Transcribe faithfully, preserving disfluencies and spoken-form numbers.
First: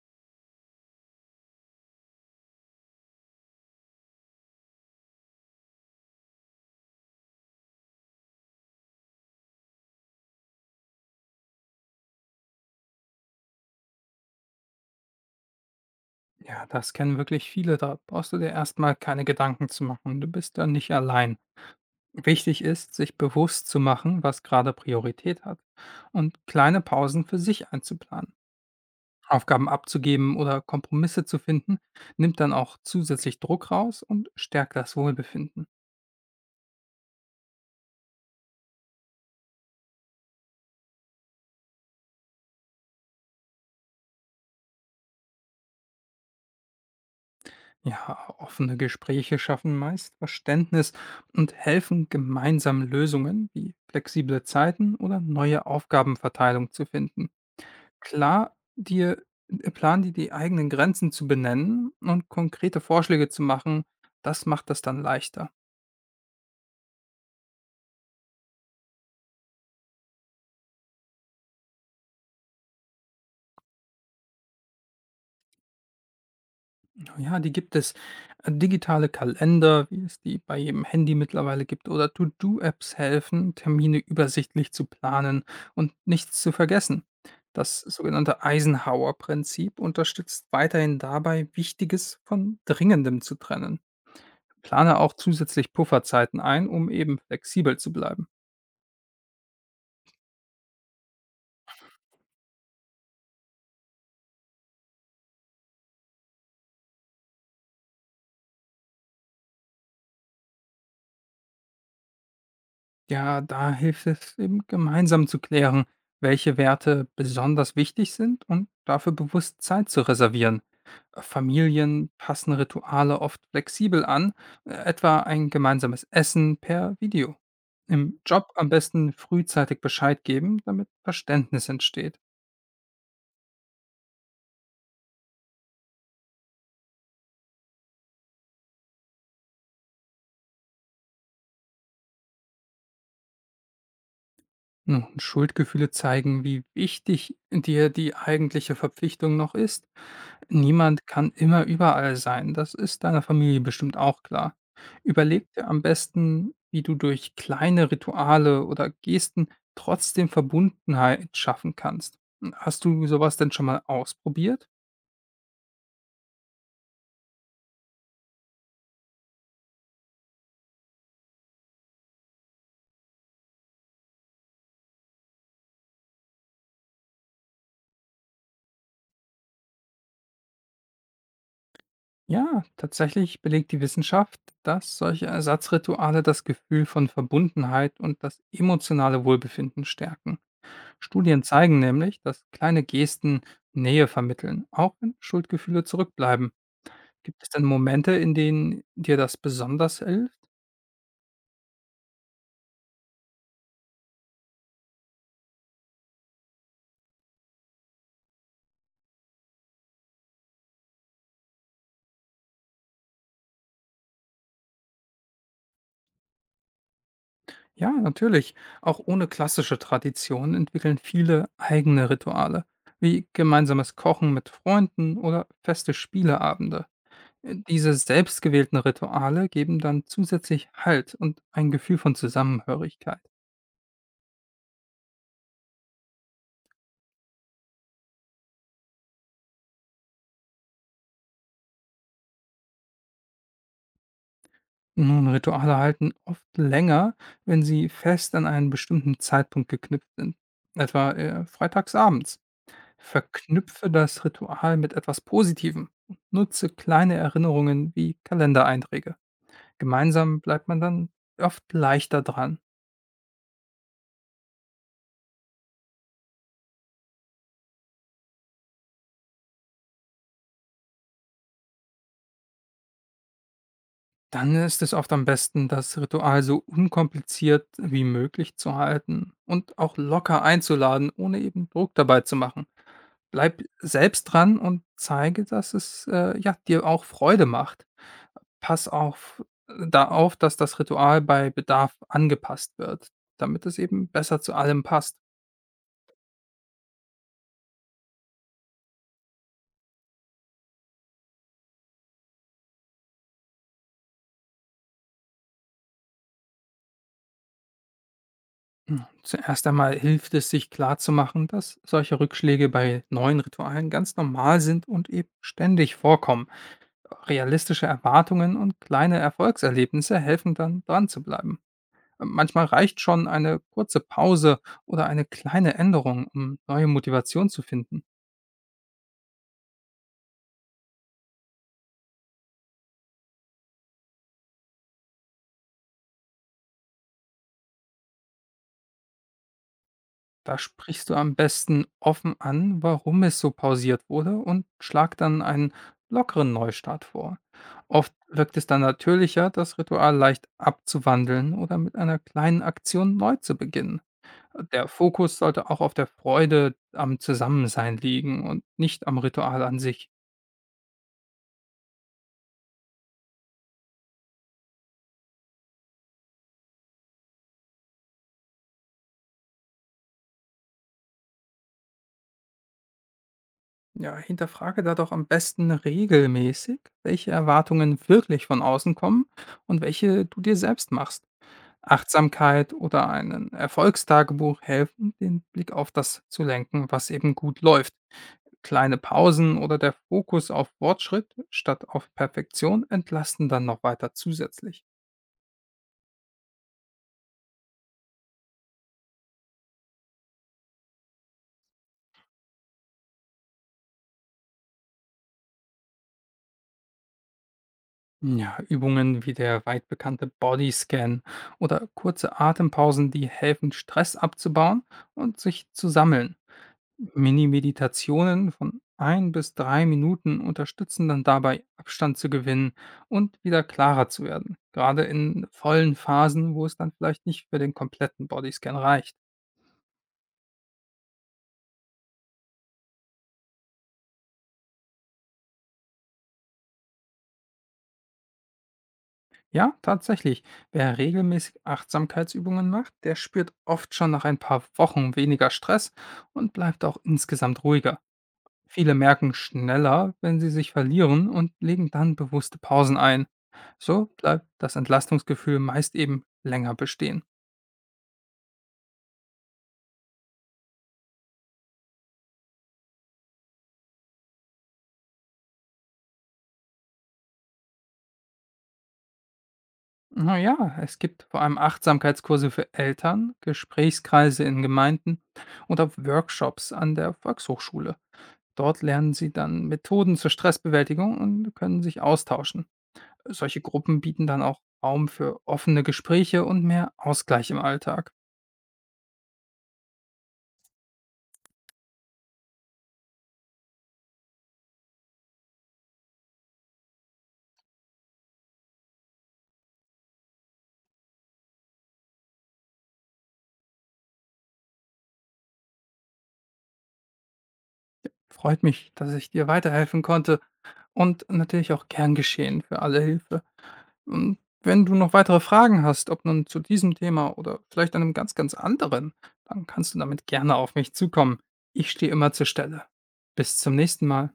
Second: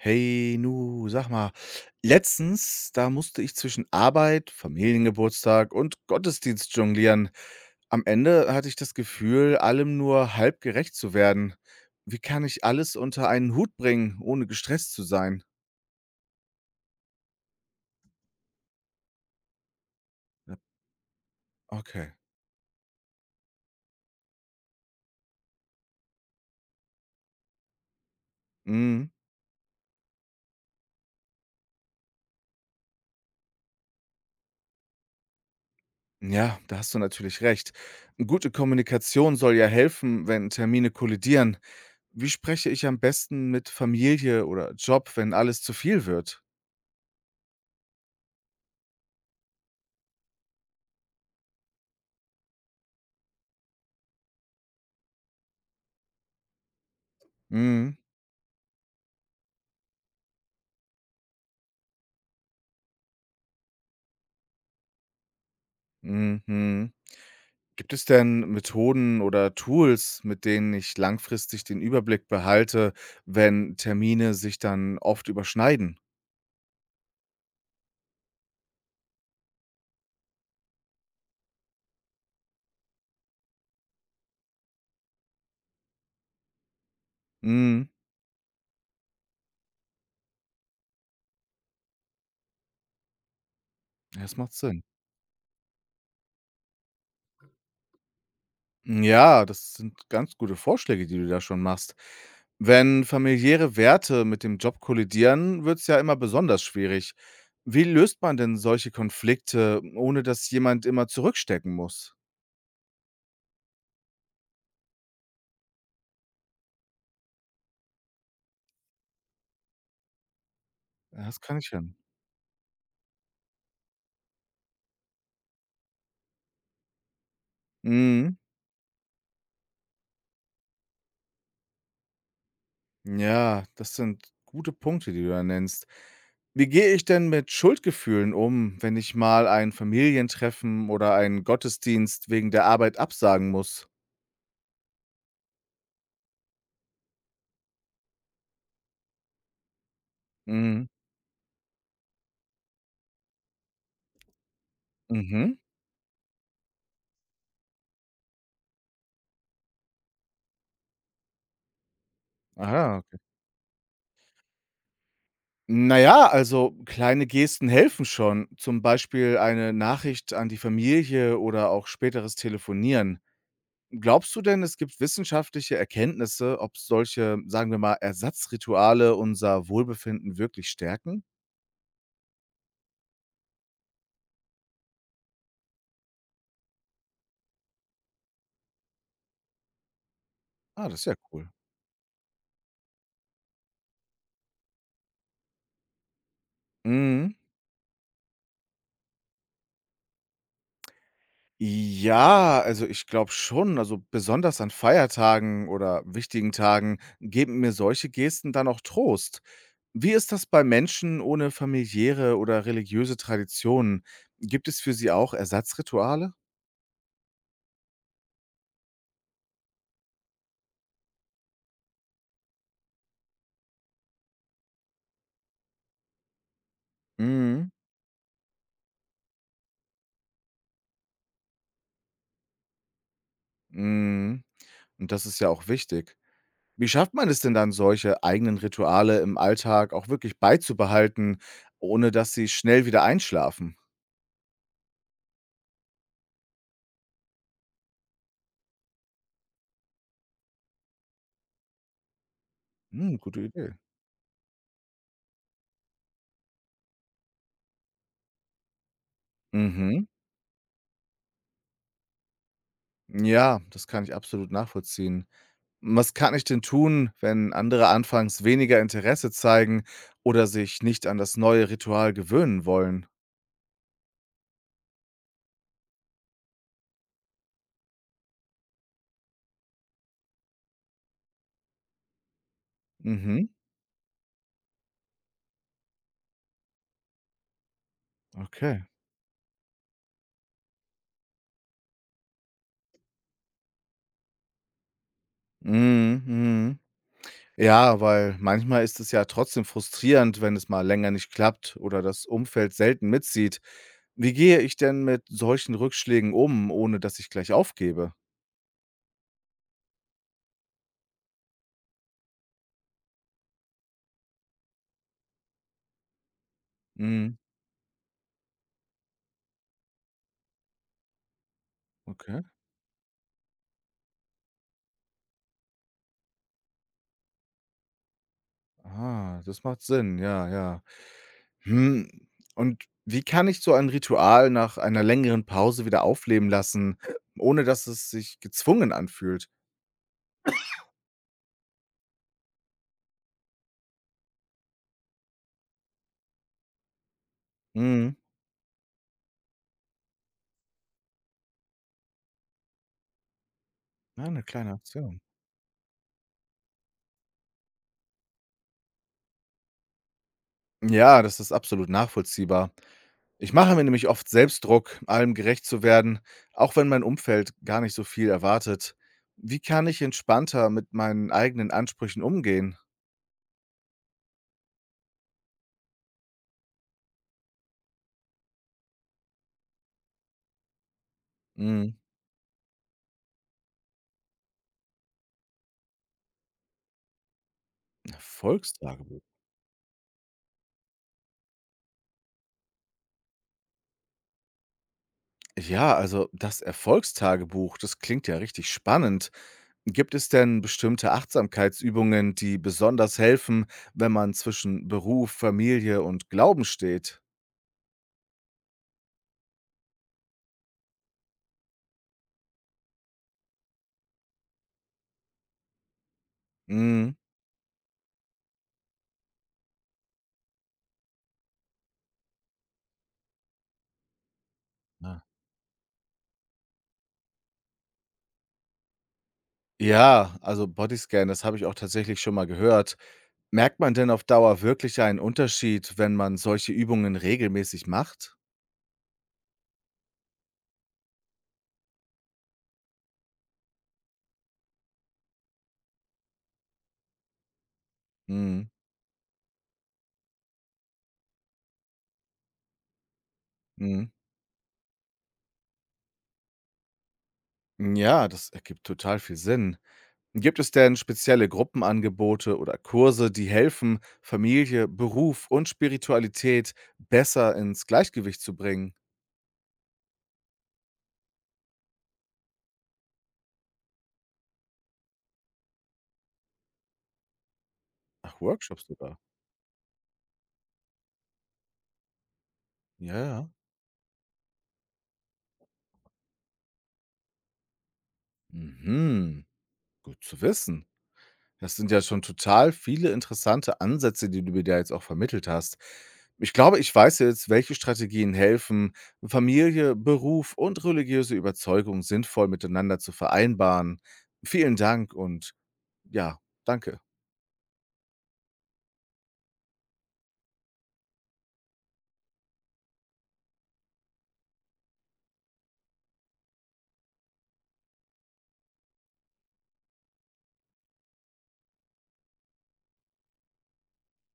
Hey, nu, sag mal, letztens, da musste ich zwischen Arbeit, Familiengeburtstag und Gottesdienst jonglieren. Am Ende hatte ich das Gefühl, allem nur halb gerecht zu werden. Wie kann ich alles unter einen Hut bringen, ohne gestresst zu sein? Ja, das kennen wirklich viele. Da brauchst du dir erstmal keine Gedanken zu machen. Du bist Ja, da nicht allein. okay. Wichtig ist, sich bewusst zu machen, was gerade Priorität hat und kleine Pausen für sich einzuplanen. Mhm. Aufgaben abzugeben oder Kompromisse zu finden, nimmt dann auch zusätzlich Druck raus und stärkt das Wohlbefinden. Ja, da hast du natürlich recht. Gute Kommunikation soll ja helfen, wenn Termine kollidieren. Wie spreche ich am besten mit Familie oder Job, wenn alles zu viel wird? Ja, offene Gespräche schaffen meist Verständnis und helfen, gemeinsam Lösungen wie flexible Zeiten oder neue Aufgabenverteilung zu finden. Mhm. Klar, dir äh, plan dir die eigenen Grenzen zu benennen und konkrete Vorschläge zu machen, das macht das dann leichter. Mhm. Gibt es denn Methoden oder Tools, mit denen ich langfristig den Überblick behalte, wenn Termine sich dann oft überschneiden? Ja, die gibt es. Äh, Digitale Kalender, wie es die bei jedem Handy mittlerweile gibt, oder To-Do-Apps helfen, Termine übersichtlich zu planen und nichts zu vergessen. Das Mhm. sogenannte Eisenhower-Prinzip unterstützt weiterhin dabei, Wichtiges von Dringendem zu trennen. Ja, das macht Sinn. Plane auch zusätzlich Pufferzeiten ein, um eben flexibel zu bleiben. Ja, das sind ganz gute Vorschläge, die du da schon machst. Wenn familiäre Werte mit dem Job kollidieren, wird es ja immer besonders schwierig. Wie löst man denn solche Konflikte, ohne dass jemand immer zurückstecken muss? Ja, da hilft es eben gemeinsam zu klären, welche Werte besonders wichtig sind und dafür bewusst Zeit zu reservieren. Ja, das kann ich Familien passen Rituale oft flexibel an, äh, etwa ein gemeinsames Essen per Video. Im hin. Job am besten frühzeitig Bescheid geben, damit Verständnis entsteht. Ja, das sind gute Punkte, die du da nennst. Wie gehe ich denn mit Schuldgefühlen um, wenn ich mal ein Familientreffen oder einen Gottesdienst wegen der Arbeit absagen muss? Nun, Schuldgefühle zeigen, wie wichtig dir die eigentliche Verpflichtung noch ist. Mhm. Niemand kann immer überall sein, das ist deiner Familie bestimmt auch klar. Überleg Mhm. dir am besten, wie du durch kleine Rituale oder Gesten trotzdem Verbundenheit schaffen kannst. Hast Aha, du okay. sowas denn schon mal ausprobiert? Naja, also kleine Gesten helfen schon. Zum Beispiel eine Nachricht an die Familie oder auch späteres Telefonieren. Glaubst du denn, es gibt wissenschaftliche Erkenntnisse, ob solche, sagen wir mal, Ersatzrituale unser Wohlbefinden wirklich stärken? Ja, tatsächlich belegt die Wissenschaft, dass solche Ersatzrituale das Gefühl von Verbundenheit und das emotionale Wohlbefinden stärken. Ah, das ist ja Studien cool. zeigen nämlich, dass kleine Gesten Nähe vermitteln, auch wenn Schuldgefühle zurückbleiben. Mhm. Gibt es denn Momente, in denen dir das besonders hilft? Ja, also ich glaube schon, also besonders an Feiertagen oder wichtigen Tagen geben mir solche Gesten dann auch Trost. Wie ist das bei Menschen ohne familiäre oder religiöse Traditionen? Gibt es für sie auch Ersatzrituale? Ja, natürlich. Auch ohne klassische Traditionen entwickeln viele eigene Rituale, wie gemeinsames Kochen mit Freunden oder feste Spieleabende. Mhm. Diese selbstgewählten Rituale geben dann zusätzlich Halt und ein Gefühl von Zusammenhörigkeit. Mhm. Und das ist ja auch wichtig. Wie schafft man es denn dann, solche eigenen Rituale im Alltag auch wirklich beizubehalten, ohne dass sie schnell wieder einschlafen? Nun, Rituale halten oft länger, wenn sie fest an einen bestimmten Zeitpunkt geknüpft sind. Etwa äh, freitagsabends. Mhm, gute Idee. Verknüpfe das Ritual mit etwas Positivem und nutze kleine Erinnerungen wie Kalendereinträge. Mhm. Gemeinsam bleibt man dann oft leichter dran. Ja, das kann ich absolut nachvollziehen. Was kann ich denn tun, wenn andere anfangs weniger Interesse zeigen oder sich nicht an das neue Ritual gewöhnen wollen? Dann ist es oft am besten, das Ritual so unkompliziert wie möglich zu halten und auch locker einzuladen, ohne eben Druck dabei zu machen. Mhm, Bleib selbst dran und zeige, dass es, äh, ja, dir auch Freude macht. okay. Pass auf äh, da auf, dass das Ritual bei Bedarf angepasst wird, damit es eben besser zu allem passt. Mhm, mhm. Ja, weil manchmal ist es ja trotzdem frustrierend, wenn es mal länger nicht klappt oder das Umfeld selten mitzieht. Wie gehe ich denn mit solchen Rückschlägen um, ohne dass ich gleich aufgebe? Hm, zuerst einmal hilft es, sich klarzumachen, dass solche Rückschläge bei neuen Ritualen ganz normal sind und eben ständig vorkommen. Mhm, Realistische Erwartungen und kleine Erfolgserlebnisse helfen dann, dran zu bleiben. okay. Manchmal reicht schon eine kurze Pause oder eine kleine Änderung, um neue Motivation zu finden. Ah, das macht Sinn. Ja, ja. Hm, und wie kann ich so ein Ritual nach einer längeren Pause wieder aufleben lassen, ohne dass es sich gezwungen anfühlt? Da sprichst du am besten offen an, warum es so pausiert wurde und schlag dann einen lockeren Neustart vor. Oft Mhm. wirkt es dann natürlicher, das Ritual leicht abzuwandeln oder mit einer kleinen Aktion neu zu beginnen. Ja, 'ne kleine Der Aktion. Fokus sollte auch auf der Freude am Zusammensein liegen und nicht am Ritual an sich. Ja, das ist absolut nachvollziehbar. Ich mache mir nämlich oft selbst Druck, allem gerecht zu werden, auch wenn mein Umfeld gar nicht so viel erwartet. Wie kann ich entspannter mit meinen eigenen Ansprüchen umgehen? Ja, hinterfrage da doch am besten regelmäßig, welche Erwartungen wirklich von außen kommen und welche du dir selbst machst. Mhm, Achtsamkeit oder ein Erfolgstagebuch helfen, den Blick auf das zu lenken, was eben gut läuft. Kleine Erfolgstagebuch. Pausen oder der Fokus auf Fortschritt statt auf Perfektion entlasten dann noch weiter zusätzlich. Ja, also das Erfolgstagebuch, das klingt ja richtig spannend. Gibt es denn bestimmte Achtsamkeitsübungen, die besonders helfen, wenn man zwischen Beruf, Familie und Glauben steht? Ja, Übungen wie der weit bekannte Bodyscan oder kurze Atempausen, die helfen, Stress abzubauen und sich zu sammeln. Mhm. Mini-Meditationen von ein bis drei Minuten unterstützen dann dabei, Abstand zu gewinnen und wieder klarer zu werden. Gerade Ja. in vollen Phasen, wo es dann vielleicht nicht für den kompletten Bodyscan reicht. Ja, also Bodyscan, das habe ich auch tatsächlich schon mal gehört. Merkt man denn auf Dauer wirklich einen Unterschied, wenn man solche Übungen regelmäßig macht? Ja, tatsächlich. Wer regelmäßig Achtsamkeitsübungen macht, der spürt oft schon nach ein paar Wochen weniger Stress und bleibt auch insgesamt ruhiger. Mhm. Viele merken schneller, wenn sie sich verlieren und legen dann bewusste Pausen ein. So Mhm. bleibt das Entlastungsgefühl meist eben länger bestehen. Ja, das ergibt total viel Sinn. Gibt es denn spezielle Gruppenangebote oder Kurse, die helfen, Familie, Beruf und Spiritualität besser ins Gleichgewicht zu bringen? Naja, es gibt vor allem Achtsamkeitskurse für Eltern, Gesprächskreise in Gemeinden und auch Workshops an der Volkshochschule. Ach, Dort Workshops lernen sogar. sie dann Methoden zur Stressbewältigung und können sich austauschen. Ja, ja. Solche Gruppen bieten dann auch Raum für offene Gespräche und mehr Ausgleich im Alltag. Mhm. Gut zu wissen. Das sind ja schon total viele interessante Ansätze, die du mir da jetzt auch vermittelt hast. Ich glaube, ich weiß jetzt, welche Strategien helfen, Familie, Beruf und religiöse Überzeugung sinnvoll miteinander zu vereinbaren. Vielen Dank und ja, danke. Freut mich, dass ich dir weiterhelfen konnte und natürlich auch gern geschehen für alle Hilfe. Und wenn du noch weitere Fragen hast, ob nun zu diesem Thema oder vielleicht einem ganz, ganz anderen, dann kannst du damit gerne auf mich zukommen. Ich stehe immer zur Stelle. Bis zum nächsten Mal.